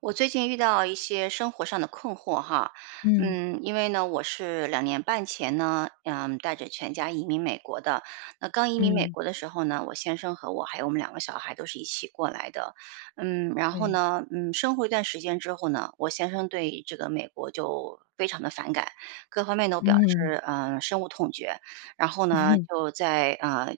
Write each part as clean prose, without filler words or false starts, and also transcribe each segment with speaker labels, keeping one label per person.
Speaker 1: 我最近遇到一些生活上的困惑哈，
Speaker 2: 嗯
Speaker 1: 因为呢，我是2年半前呢，带着全家移民美国的。那刚移民美
Speaker 2: 嗯，
Speaker 1: 国的时候呢，我先生和我还有我们两个小孩都是一起过来的，然后
Speaker 2: 对，
Speaker 1: 呢，生活一段时间之后呢，我先生对这个美国就非常的反感，各方面都表
Speaker 2: 嗯
Speaker 1: 示深恶痛绝，然后呢，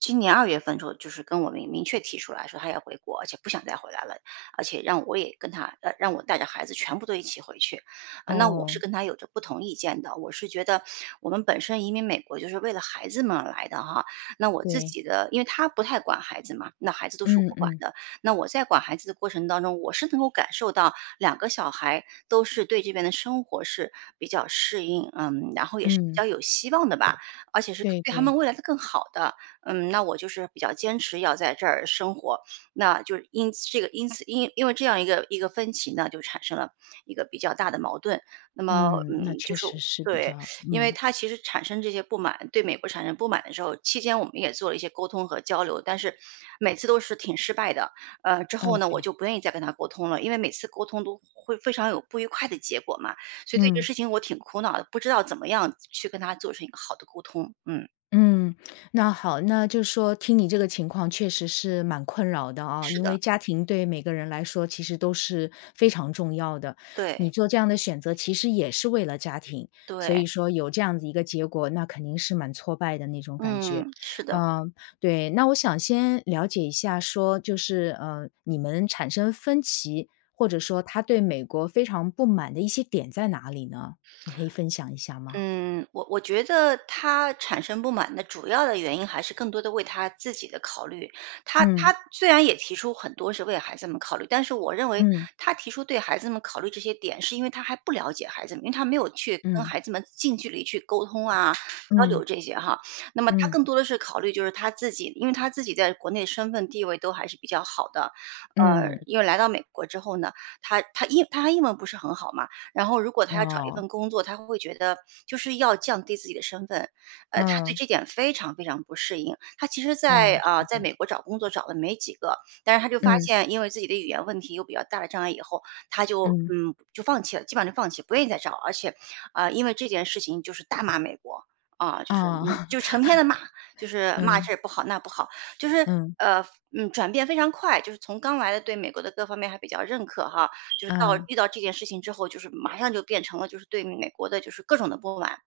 Speaker 1: 今年二月份之后，就是跟我明确提出来说他要回国，而且不想再回来了，而且让我也跟他呃，让我带着孩子全部都一起回去。那我
Speaker 2: 哦，
Speaker 1: 是跟他有着不同意见的，我是觉得我们本身移民美国就是为了孩子们而来的哈，那我自
Speaker 2: 对，
Speaker 1: 己的因为他不太管孩子嘛，那孩子都是我
Speaker 2: 嗯
Speaker 1: 管
Speaker 2: 嗯
Speaker 1: 的，那我在管孩子的过程当中，我是能够感受到两个小孩都是对这边的生活是比较适应，然后也是比
Speaker 2: 嗯，
Speaker 1: 较有希望的吧，而且是
Speaker 2: 对
Speaker 1: 对他
Speaker 2: 对，
Speaker 1: 们未来的更好的，那我就是比较坚持要在这儿生活，那就是因此这个因此因因为这样一个分歧呢，就产生了一个比较大的矛盾。那么，
Speaker 2: 嗯，那
Speaker 1: 就
Speaker 2: 确
Speaker 1: 是
Speaker 2: 实是比
Speaker 1: 对，
Speaker 2: 较
Speaker 1: 因为
Speaker 2: 嗯
Speaker 1: 他其实产生这些不满，对美国产生不满的时候，期间我们也做了一些沟通和交流，但是每次都是挺失败的。之后呢，我
Speaker 2: ，OK，
Speaker 1: 就不愿意再跟他沟通了，因为每次沟通都会非常有不愉快的结果嘛。所以对这个
Speaker 2: 嗯。
Speaker 1: 事情我挺苦恼的，不知道怎么样去跟他做成一个好的沟通。嗯，
Speaker 2: 嗯，那好，那就说听你这个情况确实是蛮困扰的啊，
Speaker 1: 是
Speaker 2: 因为
Speaker 1: 的，
Speaker 2: 家庭对每个人来说其实都是非常重要的。你
Speaker 1: 对
Speaker 2: 做这样的选择其实也是为了家庭，所
Speaker 1: 对，
Speaker 2: 以说有这样子一个结果，那肯定是蛮挫败的那种感觉。
Speaker 1: 嗯，是的。
Speaker 2: 嗯，对，那我想先了解一下说就是你们产生分歧，或者说他对美国非常不满的一些点在哪里呢？你可以分享一下吗？
Speaker 1: 嗯，我觉得他产生不满的主要的原因还是更多的为他自己的考虑。他
Speaker 2: 嗯
Speaker 1: 他虽然也提出很多是为孩子们考虑，但是我认为
Speaker 2: 嗯嗯
Speaker 1: 他提出对孩子们考虑这些点，是因为他还不了解孩子们，因为他没有去跟
Speaker 2: 嗯
Speaker 1: 孩子们近距离去沟通啊、交流
Speaker 2: 嗯。
Speaker 1: 这些哈。那么他
Speaker 2: 嗯，
Speaker 1: 更多的是考虑就是他自己，因为他自己在国内身份地位都还是比较好的。
Speaker 2: 嗯，
Speaker 1: 因为来到美国之后呢，他英文不是很好嘛，然后如果他要找一
Speaker 2: 哦，
Speaker 1: 份工作，他会觉得就是要降低自己的身份，他对
Speaker 2: 嗯，
Speaker 1: 这点非常非常不适应。他其实
Speaker 2: 哦，是
Speaker 1: 在
Speaker 2: 的，
Speaker 1: 美国找工作找了没几个，但是他就发
Speaker 2: 嗯，
Speaker 1: 现因为自己的语言问题有比较大的障碍以后，他就，
Speaker 2: 嗯，
Speaker 1: 嗯，就放弃了，基本上就放弃，不愿意再找，而且，因为这件事情就是大骂美国，就是，
Speaker 2: 哦，
Speaker 1: 就成 天的骂，就是骂
Speaker 2: 嗯，
Speaker 1: 这儿不好那不好，就是，
Speaker 2: 嗯，
Speaker 1: 呃，转变非常快，就是从刚来的对美国的各方面还比较认可哈，就是到
Speaker 2: 啊，
Speaker 1: 遇到这件事情之后，就是马上就变成了就是对美国的就是各种的不满。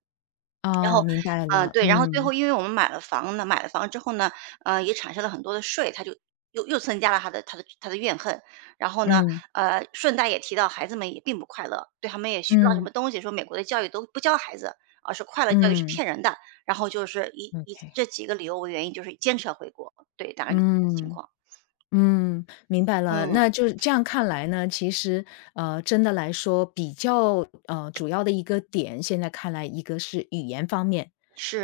Speaker 2: 哦，明白了，
Speaker 1: 对，然后最后
Speaker 2: 嗯，
Speaker 1: 因为我们买了房呢，买了房之后呢，也产生了很多的税，他就又增加了他的怨恨。然后呢，
Speaker 2: 嗯，
Speaker 1: 顺带也提到孩子们也并不快乐，对他们也学不到什
Speaker 2: 嗯，
Speaker 1: 么东西，说美国的教育都不教孩子，是快乐教育是
Speaker 2: 嗯，
Speaker 1: 骗人的。然后就是以
Speaker 2: OK
Speaker 1: 这几个理由为原因，就是坚持要回国，对，大概是这么个情
Speaker 2: 嗯。
Speaker 1: 况。
Speaker 2: 嗯，明白了。
Speaker 1: 嗯，
Speaker 2: 那就是这样看来呢，其实真的来说，比较主要的一个点，现在看来一个是语言方面，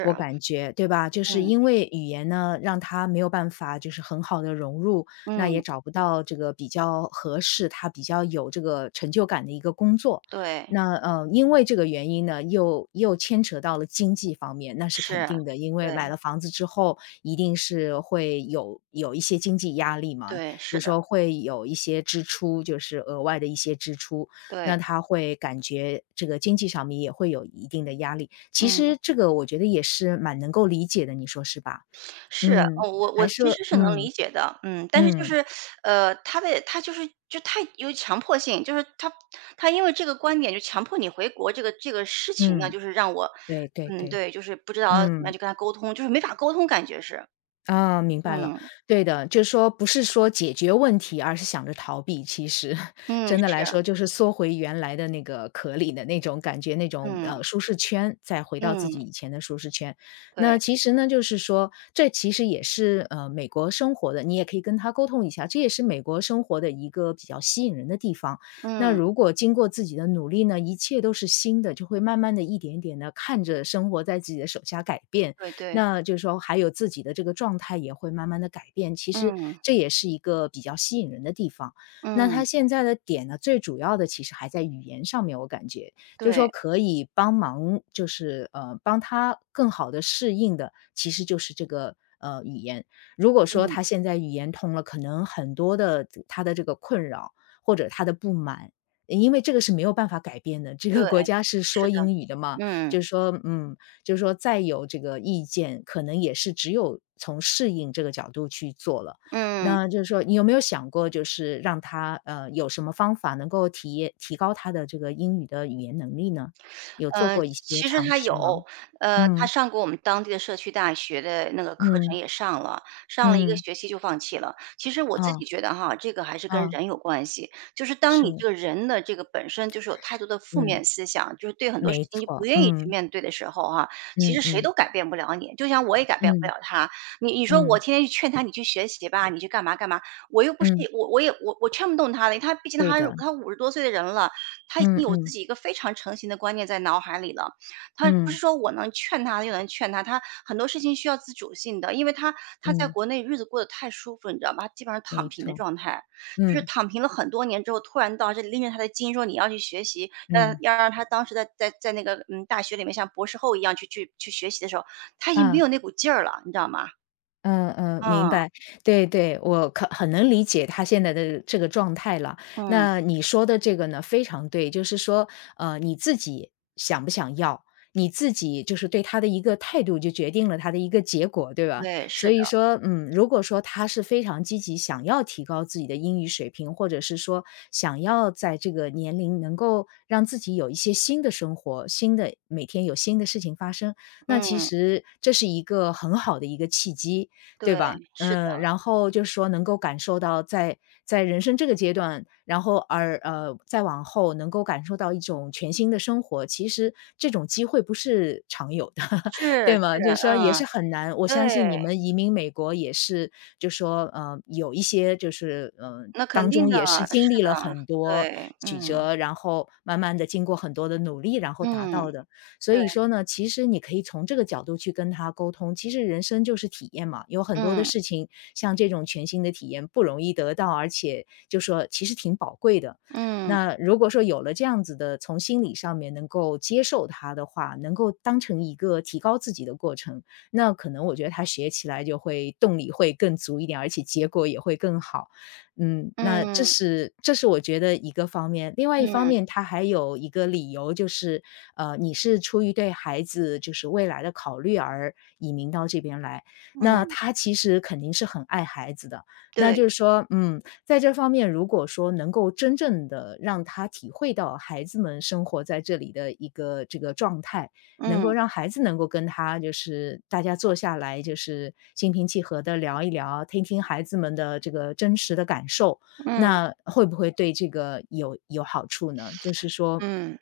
Speaker 2: 我感觉对吧？就是
Speaker 1: 嗯，
Speaker 2: 因为语言呢，让他没有办法就是很好的融入，那也
Speaker 1: 嗯，
Speaker 2: 找不到这个比较合适他比较有这个成就感的一个工作。
Speaker 1: 对，
Speaker 2: 那因为这个原因呢，又牵扯到了经济方面，那是肯
Speaker 1: 是，
Speaker 2: 定的，因为买
Speaker 1: 对。
Speaker 2: 了房子之后。一定是会有一些经济压力嘛，
Speaker 1: 对，
Speaker 2: 就
Speaker 1: 是
Speaker 2: 是
Speaker 1: 的，
Speaker 2: 说会有一些支出，就是额外的一些支出，
Speaker 1: 对，
Speaker 2: 那他会感觉这个经济上面也会有一定的压力。其
Speaker 1: 嗯，
Speaker 2: 实这个我觉得也是蛮能够理解的，你说是吧？
Speaker 1: 是，
Speaker 2: 嗯，
Speaker 1: 哦我
Speaker 2: 还
Speaker 1: 其
Speaker 2: 是
Speaker 1: 实是能理
Speaker 2: 嗯，
Speaker 1: 解的，但是就
Speaker 2: 嗯，
Speaker 1: 是，他就太有强迫性，就是他因为这个观点就强迫你回国，这个事情呢，
Speaker 2: 嗯，
Speaker 1: 就是让我，
Speaker 2: 对对对，
Speaker 1: 对，就是不知道怎么样
Speaker 2: 嗯。
Speaker 1: 去跟他沟通，就是没法沟通，感觉是，
Speaker 2: 啊，明白了。
Speaker 1: 嗯
Speaker 2: 对的，就是说不是说解决问题，而是想着逃避。其实
Speaker 1: 嗯
Speaker 2: 真的
Speaker 1: 是，
Speaker 2: 来说，就是缩回原来的那个壳里的那种感觉，那种
Speaker 1: 嗯
Speaker 2: 舒适圈，再回到自己
Speaker 1: 嗯
Speaker 2: 以前的舒适圈。那
Speaker 1: 对，
Speaker 2: 其实呢，就是说这其实也是美国生活的，你也可以跟他沟通一下，这也是美国生活的一个比较吸引人的地方。那
Speaker 1: 嗯
Speaker 2: 如果经过自己的努力呢，一切都是新的，就会慢慢的一点点的看着生活在自己的手下改变。
Speaker 1: 对对，
Speaker 2: 那就是说还有自己的这个状态也会慢慢的改变，其实
Speaker 1: 嗯
Speaker 2: 这也是一个比较吸引人的地方。那
Speaker 1: 嗯
Speaker 2: 他现在的点呢，最主要的其实还在语言上面，我感觉，就是说
Speaker 1: 对，
Speaker 2: 可以帮忙就是，帮他更好的适应的，其实就是这个，语言。如果说
Speaker 1: 嗯
Speaker 2: 他现在语言通了，可能很多的他的这个困扰或者他的不满，因为这个是没有办法改变的，这
Speaker 1: 对，
Speaker 2: 个国家是
Speaker 1: 是
Speaker 2: 说
Speaker 1: 的，
Speaker 2: 英语的嘛，
Speaker 1: 嗯
Speaker 2: 就是说，嗯，就是说再有这个意见，可能也是只有从适应这个角度去做了。
Speaker 1: 嗯。
Speaker 2: 那就是说，你有没有想过，就是让他有什么方法能够提高他的这个英语的语言能力呢？有做
Speaker 1: 嗯，
Speaker 2: 过一些
Speaker 1: 其实
Speaker 2: 尝
Speaker 1: 他
Speaker 2: 试
Speaker 1: 有，
Speaker 2: 吗？
Speaker 1: 他
Speaker 2: 嗯
Speaker 1: 上过我们当地的社区大学的那个课程
Speaker 2: 嗯
Speaker 1: 也上了，上了一个
Speaker 2: 嗯，
Speaker 1: 学期就放弃了。其实我自
Speaker 2: 啊
Speaker 1: 己觉得哈，这个还是跟
Speaker 2: 啊，
Speaker 1: 人有关系，就是当你这
Speaker 2: 是，
Speaker 1: 个人的这个本身就是有太多的负
Speaker 2: 嗯，
Speaker 1: 面思想，就是对很多事
Speaker 2: 没
Speaker 1: 情就不
Speaker 2: 错，
Speaker 1: 愿意去
Speaker 2: 嗯
Speaker 1: 面对的时候哈，其
Speaker 2: 嗯
Speaker 1: 实谁
Speaker 2: 嗯
Speaker 1: 都改变不了你，就像我也改变不
Speaker 2: 嗯
Speaker 1: 了他。你说我
Speaker 2: 嗯
Speaker 1: 天天去劝他，你去学习吧，你去干嘛干嘛，我又不是
Speaker 2: 嗯，
Speaker 1: 我我也我我劝不动他的，他毕竟
Speaker 2: 对
Speaker 1: 他
Speaker 2: 的，
Speaker 1: 他50多岁的人了，他已经
Speaker 2: 嗯
Speaker 1: 有自
Speaker 2: 嗯
Speaker 1: 己一个非常成型的观念在脑海里了。他不是
Speaker 2: 嗯
Speaker 1: 说我能劝他又能劝他，他很多事情需要自主性的，因为他在
Speaker 2: 嗯，
Speaker 1: 国内日子过得太舒服，你知道吗？他基本上躺
Speaker 2: 没
Speaker 1: 平的
Speaker 2: 错，
Speaker 1: 状态，就是
Speaker 2: 嗯
Speaker 1: 躺平了很多年之后，突然到这里拎着他的筋说你要去学习，要
Speaker 2: 嗯
Speaker 1: 要让他当时在那个大学里面像博士后一样去学习的时候，他已经没
Speaker 2: 啊。
Speaker 1: 有那股劲儿了，你知道吗？
Speaker 2: 嗯嗯，明
Speaker 1: 嗯
Speaker 2: 白，对对，我可很能理解他现在的这个状态了。
Speaker 1: 嗯，
Speaker 2: 那你说的这个呢，非常对，就是说，你自己想不想要，你自己就是对他的一个态度，就决定了他的一个结果，对吧？
Speaker 1: 对，是
Speaker 2: 所
Speaker 1: 的，
Speaker 2: 以说，嗯，如果说他是非常积极，想要提高自己的英语水平，或者是说想要在这个年龄能够让自己有一些新的生活，新的每天有新的事情发生，那其
Speaker 1: 嗯，
Speaker 2: 实这是一个很好的一个契机。对
Speaker 1: 对，
Speaker 2: 吧？
Speaker 1: 是
Speaker 2: 嗯，
Speaker 1: 的，
Speaker 2: 然后就是说能够感受到在人生这个阶段，然后而再往后能够感受到一种全新的生活，其实这种机会不是常有的，
Speaker 1: 是
Speaker 2: 对吗？就
Speaker 1: 是，
Speaker 2: 是说也
Speaker 1: 嗯，
Speaker 2: 是很难，我相信你
Speaker 1: 对。
Speaker 2: 们移民美国也是，就说有一些就是
Speaker 1: 那肯
Speaker 2: 当
Speaker 1: 定
Speaker 2: 中
Speaker 1: 的，
Speaker 2: 也是经
Speaker 1: 是
Speaker 2: 历了
Speaker 1: 的，
Speaker 2: 很多
Speaker 1: 对，
Speaker 2: 曲
Speaker 1: 嗯，
Speaker 2: 折，然后慢慢的经过很多的努力，然后达到
Speaker 1: 嗯，
Speaker 2: 的。所
Speaker 1: 对，
Speaker 2: 以说呢，其实你可以从这个角度去跟他沟通。其实人生就是体验嘛，有很多的
Speaker 1: 嗯，
Speaker 2: 事情，像这种全新的体验不容易得到，而且就说其实挺宝贵的。
Speaker 1: 嗯，
Speaker 2: 那如果说有了这样子的，从心理上面能够接受它的话，能够当成一个提高自己的过程，那可能我觉得他学起来就会动力会更足一点，而且结果也会更好。嗯，那这
Speaker 1: 嗯，
Speaker 2: 是这是我觉得一个方面。另外一方
Speaker 1: 嗯，
Speaker 2: 面，他还有一个理由就是，你是出于对孩子就是未来的考虑而移民到这边来，那
Speaker 1: 嗯，
Speaker 2: 他其实肯定是很爱孩子的。那
Speaker 1: 对，
Speaker 2: 就是说，嗯，在这方面，如果说能够真正的让他体会到孩子们生活在这里的一个这个状态，能够
Speaker 1: 嗯，
Speaker 2: 让孩子能够跟他就是大家坐下来，就是心平气和的聊一聊，听听孩子们的这个真实的感受，
Speaker 1: 嗯，
Speaker 2: 那会不会对这个有好处呢？就是说
Speaker 1: 嗯。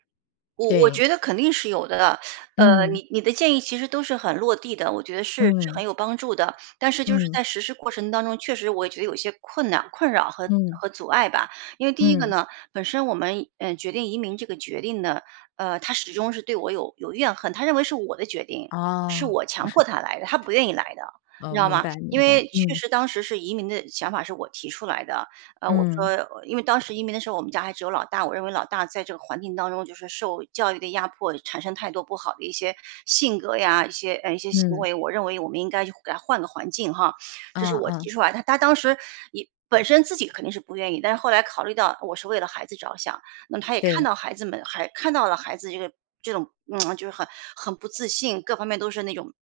Speaker 1: 我
Speaker 2: 对，
Speaker 1: 觉得肯定是有的，
Speaker 2: 嗯，
Speaker 1: 你的建议其实都是很落地的，我觉得是很
Speaker 2: 嗯，
Speaker 1: 有帮助的。但是就是
Speaker 2: 嗯，
Speaker 1: 在实施过程当中，确实我也觉得有些困难、困扰和
Speaker 2: 嗯，
Speaker 1: 和阻碍吧。因为第一个
Speaker 2: 嗯，
Speaker 1: 呢，本身我们决定移民这个决定呢，他始终是对我有怨恨，他认为是我的决定，是
Speaker 2: 哦，
Speaker 1: 我强迫他来的，他不愿意来的，你
Speaker 2: 哦，
Speaker 1: 知道
Speaker 2: 明
Speaker 1: 吗？
Speaker 2: 白
Speaker 1: 因
Speaker 2: 明
Speaker 1: 为
Speaker 2: 白，
Speaker 1: 确
Speaker 2: 嗯，
Speaker 1: 实当时是移民的想法是我提出来的，我说
Speaker 2: 嗯，
Speaker 1: 因为当时移民的时候，我们家还只有老大，我认为老大在这个环境当中，就是受教育的压迫，产生太多不好的一些性格呀，一些行
Speaker 2: 嗯，
Speaker 1: 为，我认为我们应该就给他换个环境哈，
Speaker 2: 啊
Speaker 1: 这是我
Speaker 2: 啊，
Speaker 1: 提出来他当时也本身自己肯定是不愿意，但是后来考虑到我是为了孩子着想，那么他也看
Speaker 2: 对
Speaker 1: 到孩子们，还看到了孩子这种，就是很不自信，各方面都是那种。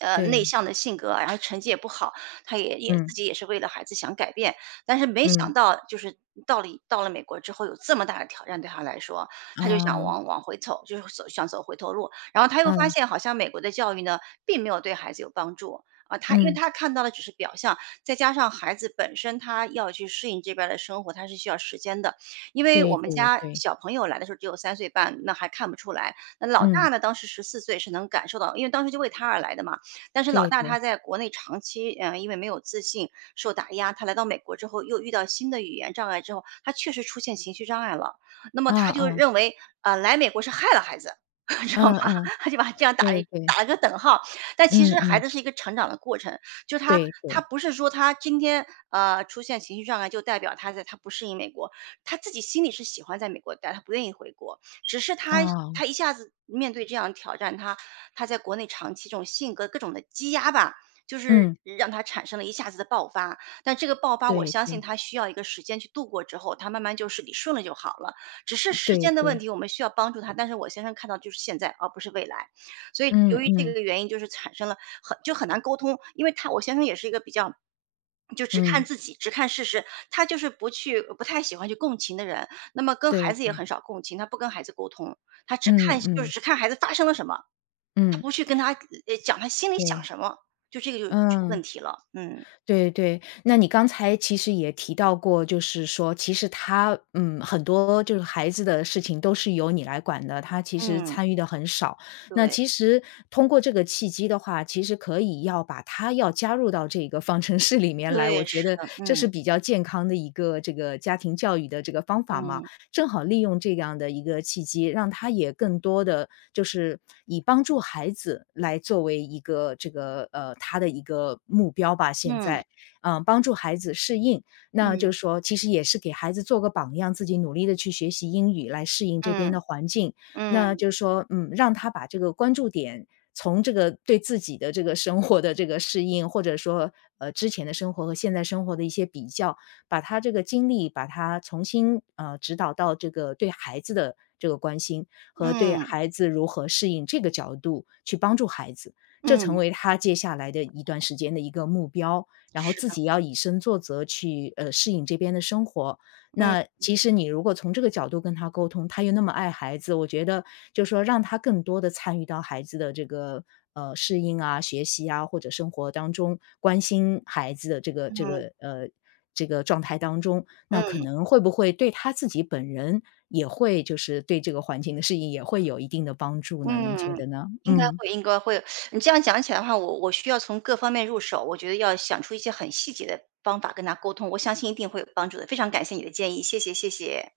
Speaker 1: 内
Speaker 2: 对，
Speaker 1: 向的性格啊，然后成绩也不好，他也自
Speaker 2: 嗯，
Speaker 1: 己也是为了孩子想改变，但是没想
Speaker 2: 嗯，
Speaker 1: 到就是到了美国之后有这么大的挑战对他来说，他就想
Speaker 2: 啊，
Speaker 1: 往回走，就是想走回头路。然后他又发
Speaker 2: 嗯，
Speaker 1: 现好像美国的教育呢，并没有对孩子有帮助。他因为
Speaker 2: 嗯，
Speaker 1: 他看到的只是表象，再加上孩子本身他要去适应这边儿的生活，他是需要时间的。因为我
Speaker 2: 对
Speaker 1: 们
Speaker 2: 对
Speaker 1: 家
Speaker 2: 对，
Speaker 1: 小朋友来的时候只有3岁半，那还看不出来。那老大
Speaker 2: 嗯，
Speaker 1: 呢，当时14岁是能感受到，因为当时就为他而来的嘛，但是老
Speaker 2: 对
Speaker 1: 大他
Speaker 2: 对，
Speaker 1: 在国内长期，因为没有自信，受打压，他来到美国之后，又遇到新的语言障碍之后，他确实出现情绪障碍了。那么
Speaker 2: 啊
Speaker 1: 他就
Speaker 2: 啊，
Speaker 1: 认为，来美国是害了孩子，知道吗？
Speaker 2: 嗯嗯，
Speaker 1: 他就把这样打了
Speaker 2: 对
Speaker 1: 一
Speaker 2: 对。
Speaker 1: 打了个等号。但其
Speaker 2: 嗯
Speaker 1: 实孩
Speaker 2: 嗯，
Speaker 1: 子是一个成长的过程，就他
Speaker 2: 对
Speaker 1: 他
Speaker 2: 对，
Speaker 1: 不是说他今天，出现情绪障碍就代表他不适应美国，他自己心里是喜欢在美国待，他不愿意回国。只是他
Speaker 2: 啊，
Speaker 1: 他一下子面对这样的挑战，他在国内长期这种性格各种的积压吧，就是
Speaker 2: 嗯，
Speaker 1: 让他产生了一下子的爆发。但这个爆发，我
Speaker 2: 对
Speaker 1: 相信
Speaker 2: 对，
Speaker 1: 他需要一个时间去度过之后，他慢慢就是理顺了就好了。只是时
Speaker 2: 对
Speaker 1: 间的问
Speaker 2: 对，
Speaker 1: 题，我们需要帮助他。但是我先生看到就是现在，而不是未来。所以由
Speaker 2: 嗯
Speaker 1: 于这
Speaker 2: 嗯
Speaker 1: 个原因，就是产生了很难沟通，因为我先生也是一个比较。就只看
Speaker 2: 嗯，
Speaker 1: 自己，只看事实，他就是不去，不太喜欢去共情的人。那么跟孩
Speaker 2: 对
Speaker 1: 子也
Speaker 2: 对，
Speaker 1: 很少共情，他不跟孩子沟通，他只
Speaker 2: 嗯
Speaker 1: 看就是
Speaker 2: 嗯
Speaker 1: 只看孩子发生了什么，他
Speaker 2: 嗯，
Speaker 1: 不去跟他讲他心里想
Speaker 2: 对，
Speaker 1: 什么，就这个就是个问
Speaker 2: 嗯，
Speaker 1: 题了。嗯
Speaker 2: 对对。那你刚才其实也提到过，就是说其实他，嗯，很多就是孩子的事情都是由你来管的，他其实
Speaker 1: 嗯，
Speaker 2: 参与的很少。那
Speaker 1: 对
Speaker 2: 其实通过这个契机的话，其实可以要把他要加入到这个方程式里面来，
Speaker 1: 对，
Speaker 2: 我觉
Speaker 1: 是
Speaker 2: 得
Speaker 1: 的，
Speaker 2: 这是
Speaker 1: 嗯
Speaker 2: 比较健康的一个这个家庭教育的这个方法嘛。
Speaker 1: 嗯
Speaker 2: 正好利用这样的一个契机，让他也更多的就是以帮助孩子来作为一个这个，他的一个目标吧，现
Speaker 1: 嗯
Speaker 2: 在。嗯，帮助孩子适应，那就
Speaker 1: 嗯
Speaker 2: 是说其实也是给孩子做个榜样，自己努力的去学习英语来适应这边
Speaker 1: 嗯
Speaker 2: 的环境。
Speaker 1: 嗯
Speaker 2: 那就是说，嗯，让他把这个关注点从这个对自己的这个生活的这个适应，或者说，之前的生活和现在生活的一些比较，把他这个精力，把他重新指导到这个对孩子的这个关心和对
Speaker 1: 嗯
Speaker 2: 孩子如何适应这个角度去帮助孩子，这成
Speaker 1: 嗯，
Speaker 2: 为他接下来的一段时间的一个目标。然后
Speaker 1: 是
Speaker 2: 自
Speaker 1: 的，
Speaker 2: 己要以身作则去适应这边的生活，那
Speaker 1: 嗯
Speaker 2: 其实你如果从这个角度跟他沟通，他又那么爱孩子，我觉得就说让他更多的参与到孩子的这个，适应啊、学习啊，或者生活当中，关心孩子的这个这
Speaker 1: 嗯
Speaker 2: 个，这个状态当中，那可
Speaker 1: 嗯
Speaker 2: 能会不会对他自己本人也会就是对这个环境的适应也会有一定的帮助呢？您觉
Speaker 1: 嗯，
Speaker 2: 得呢？
Speaker 1: 应该
Speaker 2: 嗯。
Speaker 1: 会应该会。你这样讲起来的话，我需要从各方面入手，我觉得要想出一些很细节的方法跟他沟通，我相信一定会有帮助的。非常感谢你的建议，谢谢谢谢。